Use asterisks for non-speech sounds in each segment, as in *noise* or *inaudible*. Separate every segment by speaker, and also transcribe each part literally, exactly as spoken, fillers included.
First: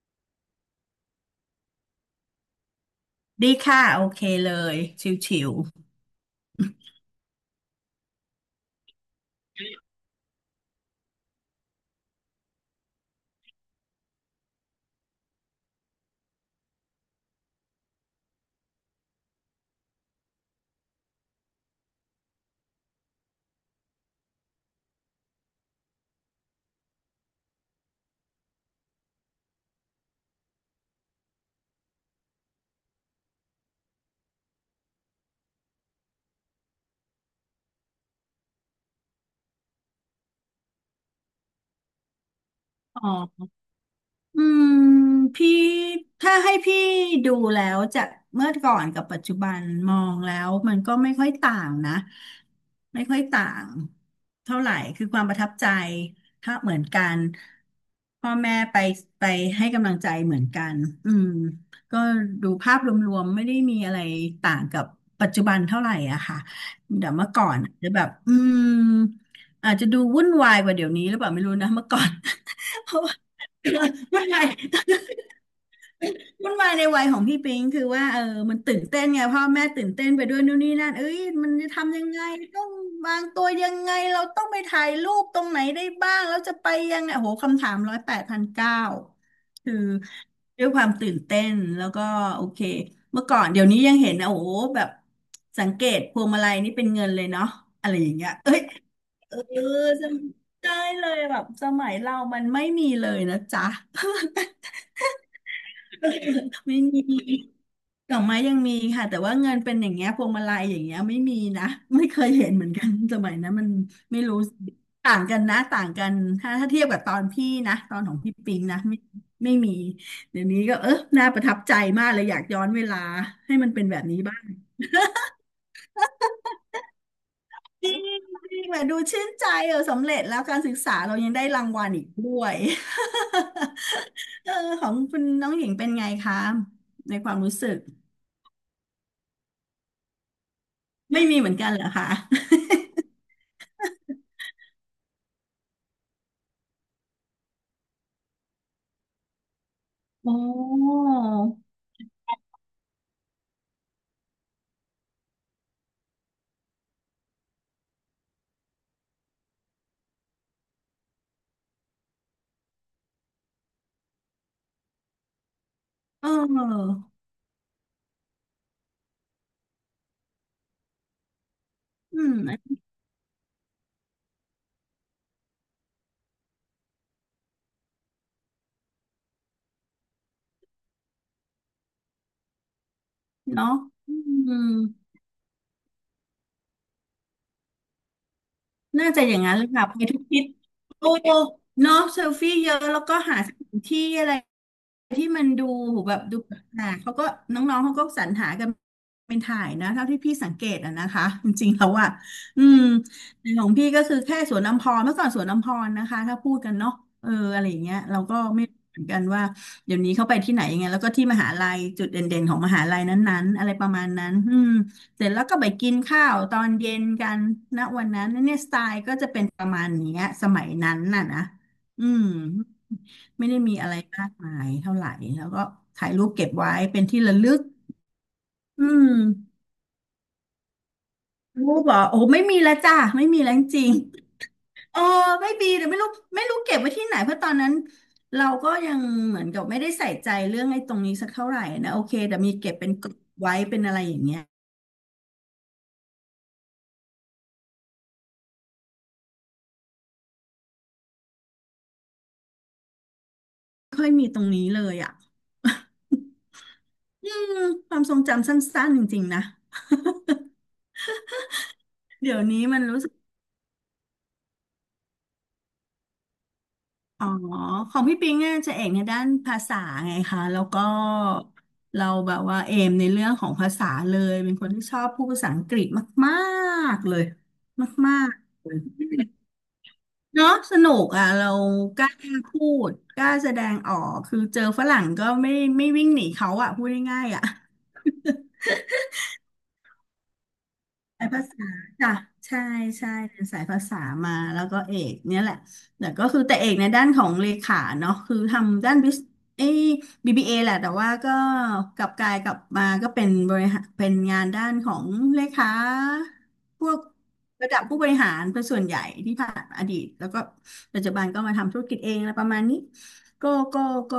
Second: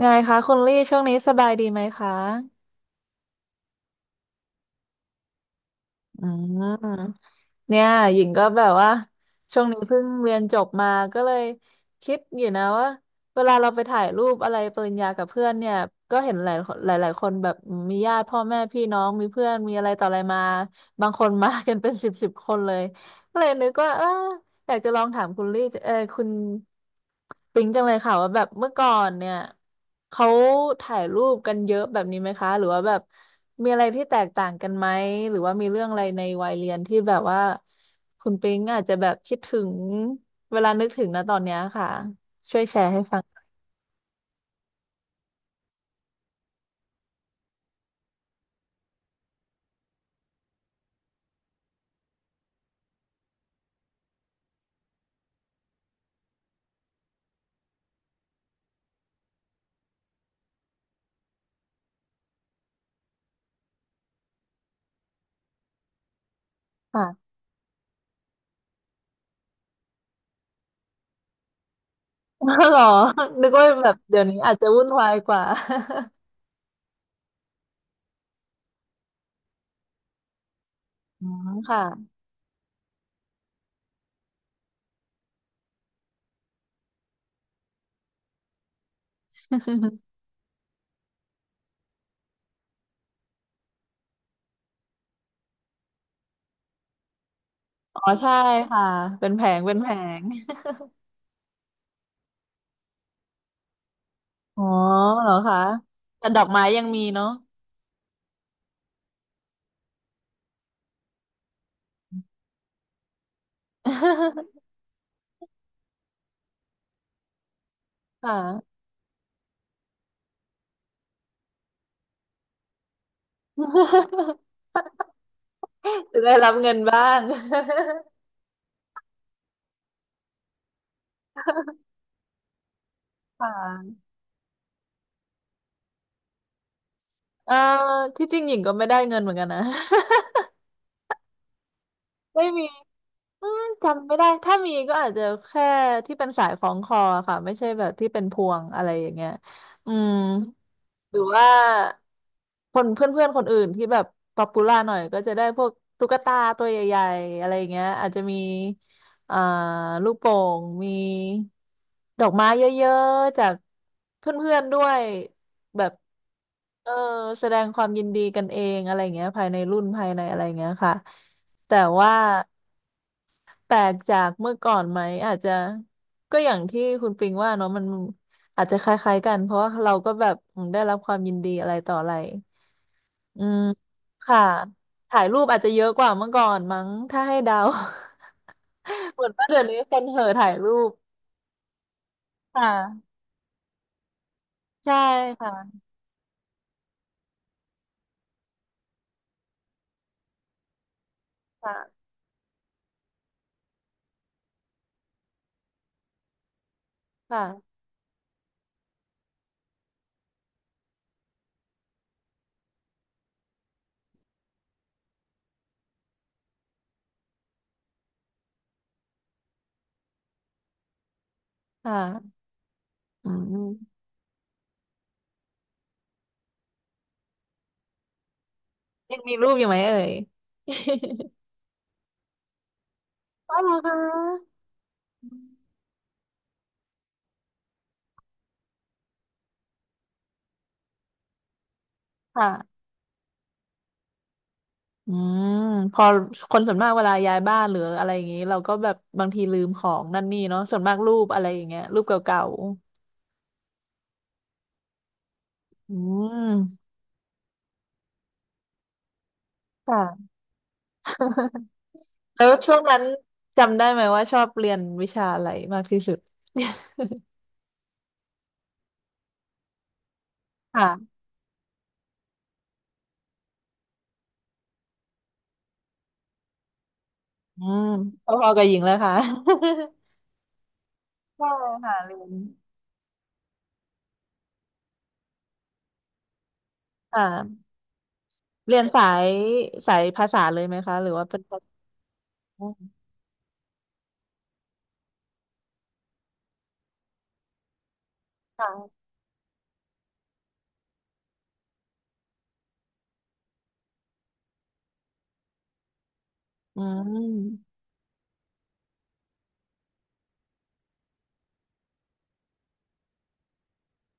Speaker 1: ไงคะคุณลี่ช่วงนี้สบายดีไหมคะ
Speaker 2: ดีค่ะโอเคเลยชิวๆ
Speaker 1: อืมเนี่ยหญิงก็แบบว่าช่วงนี้เพิ่งเรียนจบมาก็เลยคิดอยู่นะว่าเวลาเราไปถ่ายรูปอะไรปริญญากับเพื่อนเนี่ยก็เห็นหลายหลายหลายคนแบบมีญาติพ่อแม่พี่น้องมีเพื่อนมีอะไรต่ออะไรมาบางคนมา *laughs* กันเป็นสิบสิบคนเลยก็เลยนึกว่าเออ อยากจะลองถามคุณลี่เออคุณปิงจังเลยค่ะว่าแบบเมื่อก่อนเนี่ยเขาถ่ายรูปกันเยอะแบบนี้ไหมคะหรือว่าแบบมีอะไรที่แตกต่างกันไหมหรือว่ามีเรื่องอะไรในวัยเรียนที่แบบว่าคุณปิงอาจจะแบบคิดถึงเวลานึกถึงนะตอนเนี้ยค่ะช่วยแชร์ให้
Speaker 2: อ๋
Speaker 1: ฟัง
Speaker 2: อ อืมพี่ถ้าให้พี่ดูแล้วจากเมื่อก่อนกับปัจจุบันมองแล้วมันก็ไม่ค่อยต่างนะไม่ค่อยต่างเท่าไหร่คือความประทับใจถ้าเหมือนกันพ่อแม่ไปไปให้กำลังใจเหมือนกันอืมก็ดูภาพรวมๆไม่ได้มีอะไรต่างกับปัจจุบันเท่าไหร่อะค่ะแต่เมื่
Speaker 1: ค่ะ
Speaker 2: อก่อนอาจจะแบบอืมอาจจะดูวุ่นวายกว่าเดี๋ยวนี้หรือเปล่าไม่รู้นะเมื่อก่อน
Speaker 1: *laughs* หรอ
Speaker 2: *laughs* เพราะว่า
Speaker 1: นึกว่าแบบ
Speaker 2: *laughs*
Speaker 1: เดี๋
Speaker 2: มั
Speaker 1: ย
Speaker 2: น
Speaker 1: ว
Speaker 2: ให
Speaker 1: นี้
Speaker 2: ม่
Speaker 1: อาจจะ
Speaker 2: *laughs*
Speaker 1: วุ่นวายกว่า
Speaker 2: มันใหม่ในวัยของพี่ปิงคือว่าเออมันตื่นเต้นไงพ่อแม่ตื่นเต้นไปด้วยนู่นนี่นั่นเอ้
Speaker 1: *laughs*
Speaker 2: ย
Speaker 1: อ๋อ
Speaker 2: มันจะทำยัง
Speaker 1: ค่ะ
Speaker 2: ไงต้องวางตัวยังไงเราต้องไปถ่ายรูปตรงไหนได้บ้างแล้วจะไปยังไงโอ้โหคำถามร้อยแปดพันเก้าคือด้วยความตื่นเต้นแล้วก็โอเคเมื่อก่อนเดี๋ยวนี้ยังเห็นนะโอ้โหแบบสังเกตพวงมาลัยนี่เป็นเงินเลยเนาะอะไร
Speaker 1: อ๋อ
Speaker 2: อย่างเงี้ย
Speaker 1: ใช่
Speaker 2: เอ้ย
Speaker 1: ค่ะเป็
Speaker 2: เอ
Speaker 1: น
Speaker 2: อ
Speaker 1: แผงเป็นแผ
Speaker 2: จ
Speaker 1: ง
Speaker 2: ำได้เลยแบบสมัยเรามันไม่มีเลยนะจ๊ะ
Speaker 1: อ๋อเหรอคะแต่ดอกไม้
Speaker 2: *laughs* ไม่
Speaker 1: ยังมี
Speaker 2: มี
Speaker 1: เนาะ
Speaker 2: ดอกไม้ยังมีค่ะแต่ว่าเงินเป็นอย่างเงี้ยพวงมาลัยอย่างเงี้ยไม่มีนะไม่เคยเห็นเหมือนกันสมัยนั้นมันไม่รู้
Speaker 1: *laughs*
Speaker 2: ต่างกันนะต่างกันถ้าถ้าเทียบกับตอนพี่นะตอนของ
Speaker 1: ค่ะ
Speaker 2: พี่ปิงนะไม่ไม่มีเดี๋ยวนี้ก็เออน่าประทับใจมากเลยอยากย้อนเวลาให้มันเป็นแบบนี้
Speaker 1: *laughs*
Speaker 2: บ้าง
Speaker 1: จะได้รับเงินบ้าง
Speaker 2: จริงจริงแบบดูชื่นใจเออสำเร็จแล้วการศึกษาเรายังได้รางวัลอีกด้วย
Speaker 1: *laughs* ค่ะ
Speaker 2: *laughs* เออของคุณน้องหญิงเป็นไงคะในความ
Speaker 1: เอ่
Speaker 2: รู้
Speaker 1: อ
Speaker 2: สึก
Speaker 1: ที่จริงหญิงก็ไม่ได้เงินเหมือนกันนะ *laughs*
Speaker 2: ไม่มีเหมือนกันเหรอคะ
Speaker 1: ไม่มีอืมจำไม่ได้ถ้ามีก็อาจจะแค่ที่เป็นสายคล้องคอค่ะไม่ใช่แบบที่เป็นพวงอะไรอย่างเงี้ยอืม
Speaker 2: โอ้
Speaker 1: หรือว่าคนเพื่อนๆคนอื่นที่แบบป๊อปปูล่าหน่อยก็จะได้พวกตุ๊กตาตัวใหญ่ๆอะไรอย่างเงี้ยอาจจะมีอ่าลูกโป่งมีดอกไม้เยอะๆจากเพื่อนๆด้วยแบบ
Speaker 2: เ
Speaker 1: เออ
Speaker 2: ออ
Speaker 1: แสดงความยินดีกันเองอะไรอย่างเงี้ยภายในรุ่นภายในอะไรอย่างเงี้ยค่ะแต่ว่า
Speaker 2: อืม
Speaker 1: แปลกจากเมื่อก่อนไหมอาจจะก็อย่างที่คุณปิงว่าเนาะมันอาจจะคล้ายๆกันเพราะว่าเราก็แบบอืมได้รับความยินดีอะไรต่ออะไรอืม
Speaker 2: เนาะอื
Speaker 1: ค่ะ
Speaker 2: ม
Speaker 1: ถ่ายรูปอาจจะเยอะกว่าเมื่อก่อนมั้งถ้าให้เดา
Speaker 2: น่า
Speaker 1: *laughs* เห
Speaker 2: จะ
Speaker 1: มือ
Speaker 2: อ
Speaker 1: น
Speaker 2: ย่าง
Speaker 1: ว่า
Speaker 2: นั้น
Speaker 1: เดี๋ย
Speaker 2: เล
Speaker 1: ว
Speaker 2: ย
Speaker 1: นี้
Speaker 2: ค่ะ
Speaker 1: ค
Speaker 2: ไป
Speaker 1: น
Speaker 2: ทุ
Speaker 1: เห่
Speaker 2: ก
Speaker 1: อ
Speaker 2: ทิศ
Speaker 1: ถ่ายรูป
Speaker 2: โอ้เนาะเซลฟี่
Speaker 1: ค
Speaker 2: เยอะแล้ว
Speaker 1: ่ะ
Speaker 2: ก็หาสถานที่อะไร
Speaker 1: ใช่
Speaker 2: ที่มันดู
Speaker 1: ค่ะ
Speaker 2: แบบดูหนาเขาก็น้องๆเขาก็สรรหากันเป็นถ่ายนะเท่าที่พี่สังเกตอะนะคะจริงๆแล้ว
Speaker 1: ค่ะ
Speaker 2: อ่ะอืมในของพี่ก็คือแค่สวนอัมพรเมื่อก่อนสวนอัมพรนะคะถ้าพูดกันเนาะเอออะไร
Speaker 1: ค่ะ
Speaker 2: อย่างเงี้ยเราก็ไม่รู้เหมือนกันว่าเดี๋ยวนี้เขาไปที่ไหนยังไงแล้วก็ที่มหาลัยจุดเด่นๆของมหาลัยนั้นๆอะไรประมาณนั้นอืมเสร็จแล้วก็ไปกินข้าวตอนเย็นกันนะวันนั้นเนี่ยสไตล์ก็จะเป็นประมาณเนี้ยสมัยนั้นน่ะนะ
Speaker 1: ค่ะ
Speaker 2: อืม
Speaker 1: อื
Speaker 2: ไม่ได้มีอะไร
Speaker 1: ม
Speaker 2: มากมายเท่าไหร่แล้วก็ถ่ายรูปเก็บไว้เป็นที่ระลึกอืม
Speaker 1: ยังมีรูปอยู่ไหมเอ่ย
Speaker 2: รูปเหรอโอ้ไม่มีแล้วจ้าไม่มี
Speaker 1: *laughs*
Speaker 2: แล้ว
Speaker 1: อ๋อ
Speaker 2: จ
Speaker 1: เหรอ
Speaker 2: ริ
Speaker 1: ค
Speaker 2: ง
Speaker 1: ะ
Speaker 2: ๆเออไม่มีเดี๋ยวไม่รู้ไม่รู้เก็บไว้ที่ไหนเพราะตอนนั้นเราก็ยังเหมือนกับไม่ได้ใส่ใจเรื่องไอ้ตรงนี้สักเท่าไหร่นะโอเคแต่มีเก็บ
Speaker 1: ค่ะ
Speaker 2: เป็นกลุ๊ปไว้เป็นอะไรอย่างเงี้ย
Speaker 1: อืมพอคนส่วนมากเวลาย้ายบ้านหรืออะไรอย่างนี้เราก็แบบบางทีลืมของนั่นนี่เนาะส่วนมากรูปอะไรอย่างเงี้ยรูปเก่า
Speaker 2: ไม่ค่อยมีตรงนี้เลยอ่ะ
Speaker 1: ๆอืม
Speaker 2: *laughs* อืมความทรงจำสั้นๆจริงๆนะ
Speaker 1: ค่ะ *laughs*
Speaker 2: *laughs* เดี๋ยว
Speaker 1: แล้ว
Speaker 2: นี้
Speaker 1: ช่ว
Speaker 2: มั
Speaker 1: ง
Speaker 2: น
Speaker 1: นั้
Speaker 2: รู้
Speaker 1: น
Speaker 2: สึก
Speaker 1: จำได้ไหมว่าชอบเรียนวิชาอะไรมากที่สุด
Speaker 2: อ๋อของพี่ปิงอ่ะจะเอกในด้านภาษาไงคะแล้ว
Speaker 1: *laughs*
Speaker 2: ก็
Speaker 1: ค่ะ
Speaker 2: เราแบบว่าเอมในเรื่องของภาษาเลยเป็นคนที่ชอบพูดภาษาอังกฤษมากๆเลย
Speaker 1: อืม
Speaker 2: มา
Speaker 1: พ
Speaker 2: ก
Speaker 1: อๆกั
Speaker 2: ๆ
Speaker 1: บ
Speaker 2: เล
Speaker 1: หญิงเลย
Speaker 2: ย
Speaker 1: ค่ะ
Speaker 2: เนาะสนุกอ่ะ
Speaker 1: *laughs* ใช่
Speaker 2: เรา
Speaker 1: ค่ะ
Speaker 2: กล้า
Speaker 1: เรียน
Speaker 2: พูดกล้าแสดงออกคือเจอฝรั่งก็ไม่ไม่วิ่งหนีเขาอ่ะพูดง่ายๆอ่ะ
Speaker 1: ค่ะเรียนสายสายภาษาเลยไหมคะหรือว่า
Speaker 2: สาย
Speaker 1: เป็น
Speaker 2: ภา
Speaker 1: ภา
Speaker 2: ษา
Speaker 1: ษา
Speaker 2: จ้ะใช่ใช่เรียนสายภาษามาแล้วก็เอกเนี่ยแหละแต่ก็คือแต่เอกในด้านของเลขาเนาะคือทำด้าน
Speaker 1: ค่ะ
Speaker 2: บิสเอย บี บี เอ แหละแต่ว่าก็กลับกลายกลับมาก็เป็นบริหารเป็นงานด้านของเลขา
Speaker 1: อื
Speaker 2: พวก
Speaker 1: ม
Speaker 2: ระดับผู้บริหารเป็นส่วนใหญ่ที่ผ่านมาอดีตแล้วก็ปัจจุบันก็มาทำธุรกิจเองอะไรประมาณนี้ก็ก็ก็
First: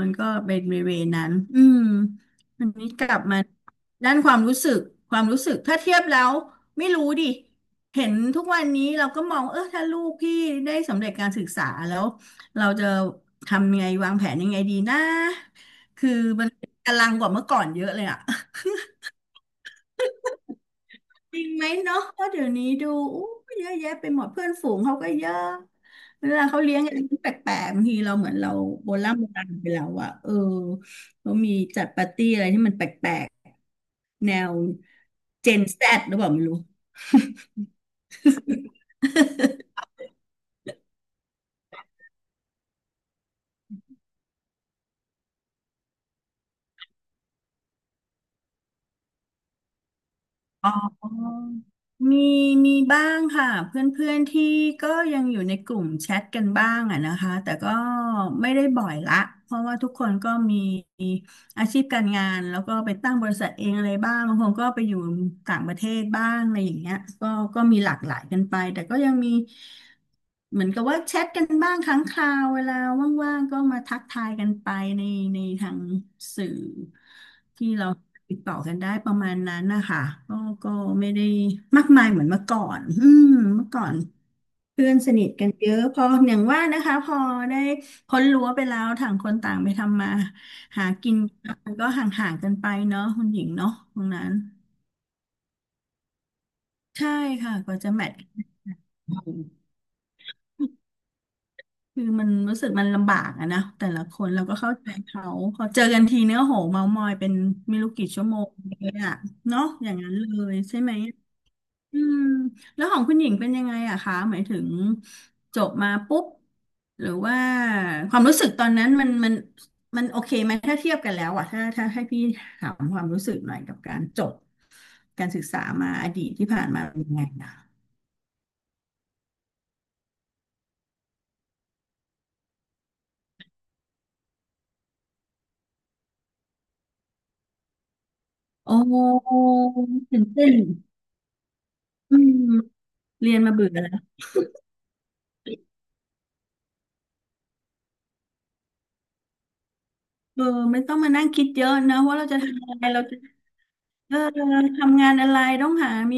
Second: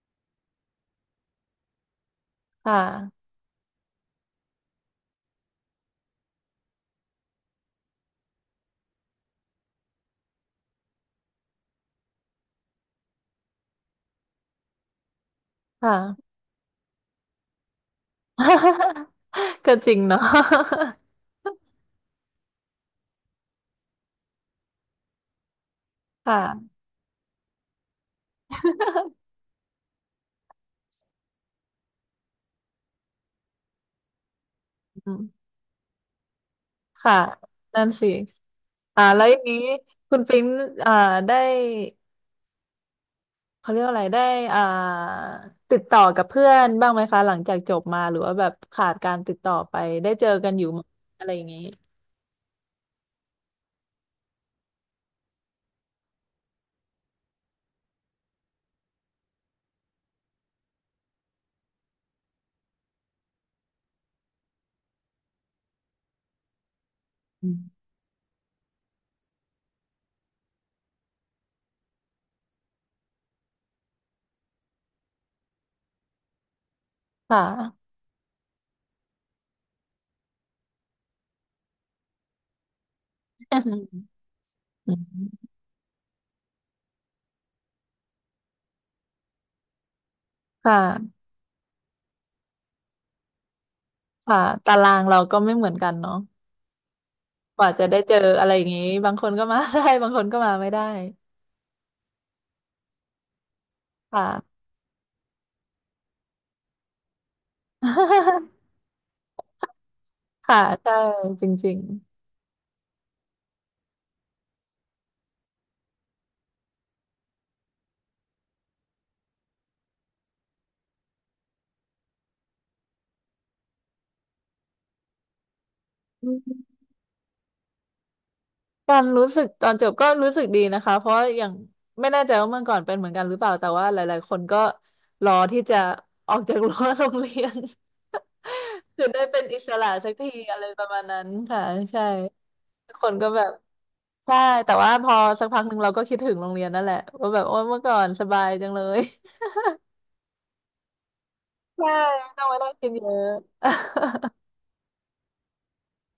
Speaker 2: มันก็เป็นเวย์นั้นอืมวัน
Speaker 1: ค่
Speaker 2: นี้กลับ
Speaker 1: ะ
Speaker 2: มา ด้านความรู้สึกความรู้สึก ถ้าเทียบแล้วไม่รู้ดิ เห็นทุกวันนี้เราก็มอง เออ ถ้าลูกพี่ได้สำเร็จการศึกษาแล้ว เราจะทำยังไงวางแผนยังไงดีนะ คือ
Speaker 1: ค่ะ
Speaker 2: มันกำลังกว่าเมื่อก่อนเยอะเลยอะ
Speaker 1: *laughs* ก็จริงเนาะ *laughs*
Speaker 2: จริงไหมเนาะเพราะเดี๋ยวนี้ดูอู้เยอะแยะไปหมดเพื่อนฝูงเขาก็เยอะเวลาเขา
Speaker 1: ค่ะ
Speaker 2: เลี้ยงกันแปลกๆบางทีเราเหมือนเราโบราณโบราณไปแล้วอะเออเขามีจัดปาร์ตี้อะไรที่มันแปลกๆแนว
Speaker 1: อืม
Speaker 2: เจนแซดหรือเปล่าไม่รู้
Speaker 1: ค่ะนั่นสิอ่าแล้วอย่างนี้คุณปิ๊งอ่าได้เขาเรียกว่าอะไรได้อ่าติดต่อกับเพื่อนบ้างไหมคะหลังจากจบมาหรือว่าแบบขาดการติดต่อไปได้เจอกันอยู่
Speaker 2: อ๋อ
Speaker 1: ไหมอะไรอย่างนี้
Speaker 2: มีมีบ้างค่ะเพื่อนๆที่ก็ยังอยู่ในกลุ่มแชทกันบ้างอะนะคะแต่ก็ไม่ได้บ่อยละเพราะว่าทุกคนก็มี อาชีพการงานแล้วก็ไปตั้งบริษัทเองอะไรบ้างบางคนก็ไปอยู่ต่างประเทศบ้างอะไรอย่างเงี้ยก็
Speaker 1: อื
Speaker 2: ก็มี
Speaker 1: ม
Speaker 2: หลากหลายกันไปแต่ก็ยังมีเหมือนกับว่าแชทกันบ้างครั้งคราวเวลาว่างๆก็มาทักทายกันไปในในทางสื่อ
Speaker 1: ค่ะ
Speaker 2: ที่เราติดต่อกันได้ประมาณนั้นนะคะก็ก็ไม่ได้มากมายเหมือนเมื่อก่อนอืมเมื่อก่อน
Speaker 1: อื
Speaker 2: เพื่อนสนิทกั
Speaker 1: ม
Speaker 2: นเยอะพออย่างว่านะคะพอได้พ้นรั้วไปแล้วต่างคนต่างไปทำมา
Speaker 1: ค
Speaker 2: หากิน
Speaker 1: ่ะ
Speaker 2: มันก็ห่างๆกันไปเนาะคุณหญิงเนาะตรงนั้น
Speaker 1: ค่ะตารางเราก็ไม่เหมือนกันเนาะ
Speaker 2: ใช่ค่ะ
Speaker 1: ก
Speaker 2: ก
Speaker 1: ว่า
Speaker 2: ว่า
Speaker 1: จะ
Speaker 2: จะ
Speaker 1: ได้
Speaker 2: แม
Speaker 1: เจ
Speaker 2: ท
Speaker 1: อ
Speaker 2: ช์ก
Speaker 1: อะไรอย่างนี้บาง
Speaker 2: ั
Speaker 1: คน
Speaker 2: น
Speaker 1: ก็มา *laughs* ได้บางคนก็มาไม่ได้
Speaker 2: คือมันรู้สึกมันลำบากอะนะแต่ละค
Speaker 1: ค่ะ
Speaker 2: นเราก็เข้าใจเขาพอเจอกันทีเนื้อโหเมามอยเป็นไม่รู้กี่ชั่วโม
Speaker 1: *laughs*
Speaker 2: งเลยอะเนาะอย่างนั้นเลย
Speaker 1: ค่ะ
Speaker 2: ใช่ไห
Speaker 1: ใช่
Speaker 2: ม
Speaker 1: จริง
Speaker 2: อืมแล้วของคุณหญิงเป็นยังไงอะคะหมายถึงจบมาปุ๊บหรือว่าความรู้สึกตอนนั้นมันมันมันโอเคไหมถ้าเทียบกันแล้วอะถ้าถ้าให้พี่ถามความรู้สึกหน่อยกับการจบการศึกษามาอดีตที่
Speaker 1: ๆ
Speaker 2: ผ่านมาเป็นยังไงนะ
Speaker 1: การรู้สึกตอนจบก็รู้สึกดีนะคะเพราะอย่างไม่แน่ใจว่าเมื่อก่อนเป็นเหมือนกันหรือเปล่าแต่ว่าหลายๆคนก็รอที่จะออกจากรั้วโรงเรียน
Speaker 2: โอ
Speaker 1: *laughs* คือได้เป็
Speaker 2: ้
Speaker 1: นอิสระสัก
Speaker 2: ตื่น
Speaker 1: ที
Speaker 2: เต้น
Speaker 1: อะไรประมาณนั้นค่ะใช่
Speaker 2: อืม
Speaker 1: ทุกคนก็
Speaker 2: เรียน
Speaker 1: แบบ
Speaker 2: มาเบื่อแล้ว
Speaker 1: ใช่แต่ว่าพอสักพักหนึ่งเราก็คิดถึงโรงเรียนนั่นแหละว่าแบบโอ้ยเมื่อก่อนสบายจังเลย *laughs*
Speaker 2: เออไม่ต้องมานั่งคิดเยอะ
Speaker 1: ใช่
Speaker 2: นะว่าเรา
Speaker 1: ไม่
Speaker 2: จะ
Speaker 1: ต้องมา
Speaker 2: ทำ
Speaker 1: นั่ง
Speaker 2: อะไร
Speaker 1: กิน
Speaker 2: เรา
Speaker 1: เย
Speaker 2: จะ
Speaker 1: อะ
Speaker 2: เออ
Speaker 1: *laughs*
Speaker 2: ทำงานอะไรต้องหามี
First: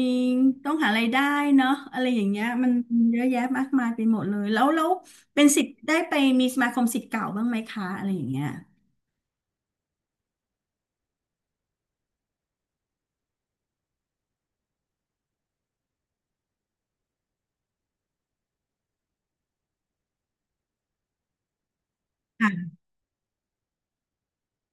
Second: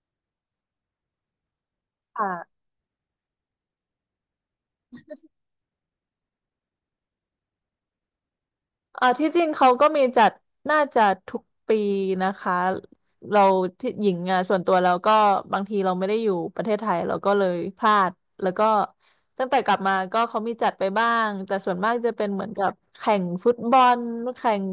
Speaker 2: ต้องหารายได้เนาะอะไรอย่างเงี้ย
Speaker 1: ค่ะ
Speaker 2: มันเยอะแยะมากมายไปหมดเลยแล้วแล้วเป็นสิทธิ์ได้ไปมีสมาคมสิทธิ์เก่าบ้างไหมคะอะไรอย่างเงี้ย
Speaker 1: อ่าที่จริงเขาก็มีจัดน่าจะทุกปีนะคะเราที่หญิงอ่ะส่วนตัวเราก็บางทีเราไม่ได้อยู่ประเทศไทยเราก็เลยพลาดแล้วก็ตั้งแต่กลับมาก็เขามีจัดไปบ้างแต่ส่วนมากจะเป็นเหมือนกับ
Speaker 2: ค่ะ
Speaker 1: แข่งฟุตบอลแข่ง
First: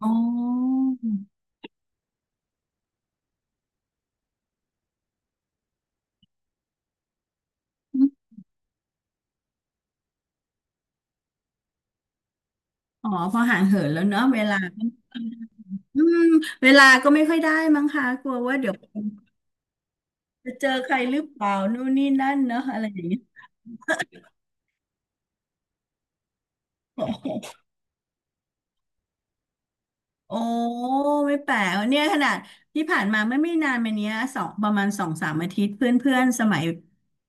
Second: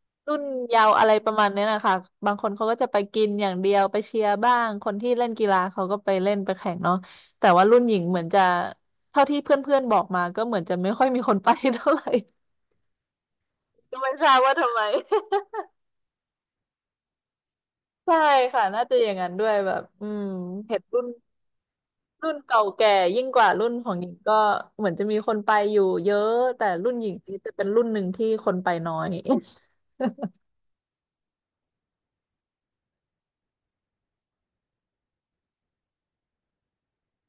Speaker 2: อ๋
Speaker 1: รุ่น
Speaker 2: อ
Speaker 1: เยาวอะไรประมาณเนี้ยนะคะบางคนเขาก็จะไปกินอย่างเดียวไปเชียร์บ้างคนที่เล่นกีฬาเขาก็ไปเล่นไปแข่งเนาะแต่ว่ารุ่นหญิงเหมือนจะเท่าที่เพื่อนๆบอกมาก็เหมือนจะไม่ค่อยมีคนไป *laughs* เท่าไหร่
Speaker 2: อ๋อพอห่างเหิน
Speaker 1: ก็
Speaker 2: แล้ว
Speaker 1: ไม่
Speaker 2: เนาะ
Speaker 1: ทราบ
Speaker 2: เว
Speaker 1: ว่า
Speaker 2: ลา
Speaker 1: ทำไม
Speaker 2: อืมเวลาก็ไม่ค่อยได้มั้ง
Speaker 1: *laughs*
Speaker 2: คะ
Speaker 1: ใช่
Speaker 2: กลัวว่า
Speaker 1: ค่ะ
Speaker 2: เดี๋ยว
Speaker 1: น่าจะอย่างนั้นด้วยแบบอืม
Speaker 2: จะเจอ
Speaker 1: เห็น
Speaker 2: ใคร
Speaker 1: รุ่น
Speaker 2: หรือเปล่านู่นนี่
Speaker 1: รุ่
Speaker 2: นั่
Speaker 1: น
Speaker 2: น
Speaker 1: เก่า
Speaker 2: เนาะอะไร
Speaker 1: แก่
Speaker 2: อย่างเงี้ย
Speaker 1: ยิ่งกว่ารุ่นของหญิงก็เหมือนจะมีคนไปอยู่เยอะแต่รุ่นหญิงนี่จะ
Speaker 2: *laughs*
Speaker 1: เป็นรุ่นหนึ่งที่คนไปน้อย
Speaker 2: โอ้ไม่แปลกเนี่ยขนาดที่ผ่านมาไม่ไม่นานมาเนี้ยสองประมาณสองสามอาทิตย์เพื่อนเพื่อนสมัย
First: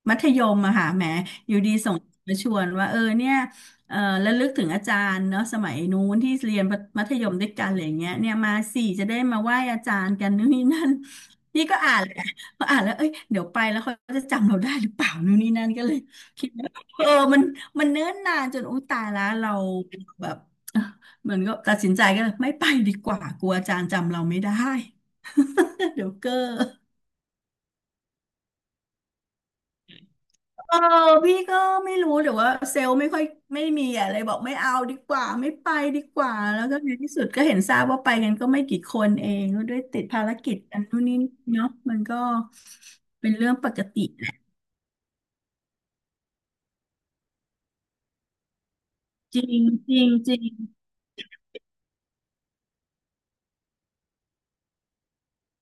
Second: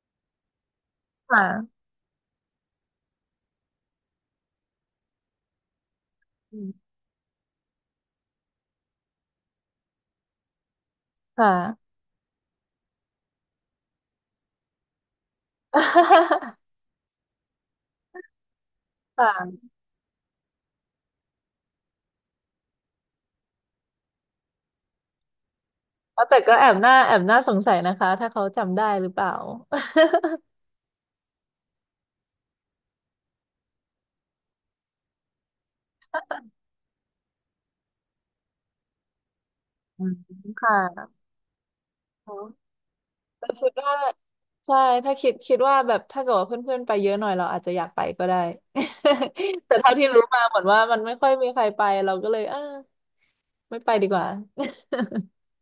Speaker 2: มัธยมอะค่ะแหม
Speaker 1: *laughs* ค่ะ
Speaker 2: อยู่ดีส่งมาชวนว่าเออเนี่ยเออระลึกถึงอาจารย์เนาะสมัยนู้นที่เรี
Speaker 1: อื
Speaker 2: ยน
Speaker 1: ม
Speaker 2: มัธยมด้วยกันอะไรอย่างเงี้ยเนี่ยมาสี่จะได้มาไหว้อาจารย์กันนู่นนี่นั่น
Speaker 1: ค่ะ
Speaker 2: นี่ก็อ่านแหละพออ่านแล้วเอ้ยเดี๋ยวไปแล้วเขาจะจำเราได้หรือเปล่านู่นนี่นั่นก็เลยคิด
Speaker 1: *laughs*
Speaker 2: ว่าเออมันมันเนิ่นนานจนอุ้ยตายแล้วเรา
Speaker 1: ค่ะ
Speaker 2: แบบ เหมือนก็ตัดสินใจก็เลยไม่ไปดีกว่ากลัวอาจารย์จำเราไม่ได้ *laughs* เดี๋ยว
Speaker 1: เอา
Speaker 2: เกอ
Speaker 1: แต่
Speaker 2: ร์
Speaker 1: ก็แอบหน่าแอบหน้าสงสัยนะคะถ้าเขาจำได้หรือเปล่า *laughs*
Speaker 2: เออพี่ก็ไม่รู้แต่ว่าเซลล์ไม่ค่อยไม่มีอะไรบอกไม่เอาดีกว่าไม่ไปดีกว่าแล้วก็ในที่สุดก็เห็นทราบว่าไปกันก็ไม่กี่คนเองก็ด้วยติ
Speaker 1: อื
Speaker 2: ด
Speaker 1: ม
Speaker 2: ภารกิจ
Speaker 1: ค่ะ
Speaker 2: กันนู่นนี่เนาะมันก็เป็นเรื่องป
Speaker 1: คิด
Speaker 2: ก
Speaker 1: ว่า
Speaker 2: ติแหละ
Speaker 1: ใช่ถ้าคิดคิดว่าแบบถ้าเกิดว่าเพื่อนๆไปเยอะหน่อยเราอาจจะอยากไปก็ได้
Speaker 2: จริ
Speaker 1: *laughs*
Speaker 2: ง
Speaker 1: แต่
Speaker 2: จ
Speaker 1: เท่า
Speaker 2: ริ
Speaker 1: ที่
Speaker 2: ง
Speaker 1: รู้
Speaker 2: จริ
Speaker 1: มา
Speaker 2: ง
Speaker 1: เหมือนว่ามันไม่ค่อยมีใครไปเราก็เลยเออไม่ไปดีกว่า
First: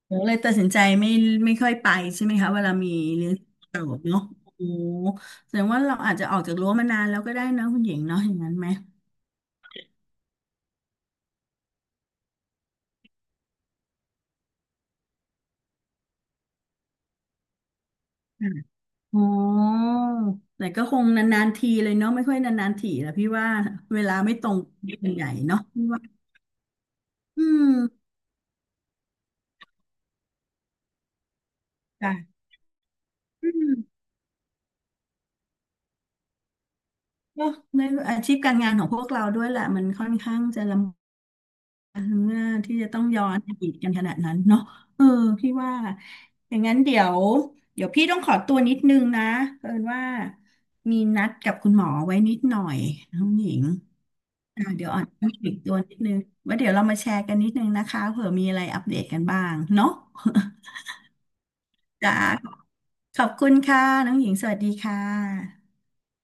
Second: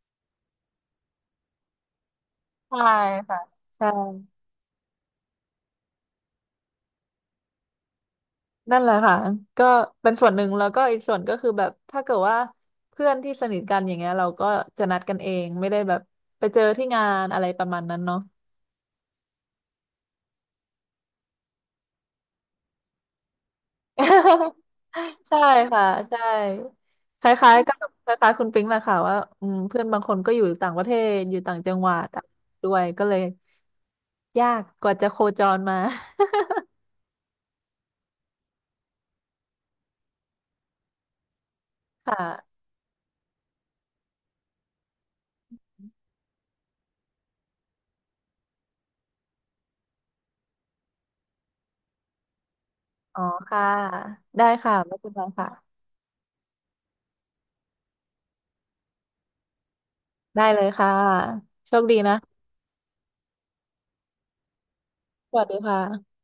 Speaker 2: เดี๋ยวเลยตัดสินใจไม่ไม่ค่อยไปใช่ไหมคะเว
Speaker 1: *laughs*
Speaker 2: ลา
Speaker 1: ใช่
Speaker 2: มีเรื่อง
Speaker 1: ค่ะ
Speaker 2: โกย
Speaker 1: ใช่
Speaker 2: วกัธเนาะโอ้โหแสดงว่าเราอาจจะออกจากรั้วมานานแล้วก็ได้นะคุณหญิงเนาะอย่างนั้นไหม
Speaker 1: นั่นแหละค่ะก็เป็นส่วนหนึ่งแล้วก็อีกส่วนก็คือแบบถ้าเกิดว่าเพื่อนที่สนิทกันอย่างเงี้ยเราก็จะนัดกันเองไม่ได้แบบไปเจอที่งานอะไรประมาณนั้นเนาะ
Speaker 2: โอ๋อแต่ก็คงนานๆทีเลยเนาะไม่ค่อยนานๆทีแล้ะพี่ว่าเวลาไม่ตร
Speaker 1: *laughs*
Speaker 2: งกันใหญ่
Speaker 1: ใช่
Speaker 2: เนาะ
Speaker 1: ค่ะ
Speaker 2: พี่ว่า
Speaker 1: ใช่ค
Speaker 2: อื
Speaker 1: ล้ายๆกั
Speaker 2: ม
Speaker 1: บคล้ายๆคุณปิ๊งแหละค่ะว่าอืมเพื่อนบางคนก็อยู่ต่างประเทศอยู่ต่างจังหวัด
Speaker 2: ค่ะ
Speaker 1: ด้วยก็เลย
Speaker 2: อืม
Speaker 1: ยากกว่าจะโคจรมา *laughs*
Speaker 2: เนาะในอาชีพการงานของพวกเราด้วยแหละมันค่อนข้างจะลำบาก
Speaker 1: ค
Speaker 2: เมื่อ
Speaker 1: ่ะ
Speaker 2: ที่จะต้องย้อนอดีตกันขนาดนั้นเนาะเออพี่ว่าอย่างนั้นเดี๋ยวเดี๋ยวพี่ต้องขอตัวนิดนึงนะเผอิญว่ามีนัดกับคุณหมอไว้นิดหน่อยน้
Speaker 1: อ๋อ
Speaker 2: องหญิ
Speaker 1: ค่ะ
Speaker 2: ง
Speaker 1: ได้
Speaker 2: อ่า
Speaker 1: ค่ะ
Speaker 2: เดี๋ยว
Speaker 1: ไม่
Speaker 2: อ่อน
Speaker 1: เป็นไร
Speaker 2: ต้อง
Speaker 1: ค่ะ
Speaker 2: อีกตัวนิดนึงไว้เดี๋ยวเรามาแชร์กันนิดนึงนะคะเผื่อมีอะไรอัปเดตกันบ้างเนาะ
Speaker 1: ได้เลยค่ะโชคดี
Speaker 2: *laughs*
Speaker 1: นะ
Speaker 2: จ้าขอบคุณค่ะน้องหญิงสวัสดีค่
Speaker 1: สวัสดีค
Speaker 2: ะ
Speaker 1: ่ะ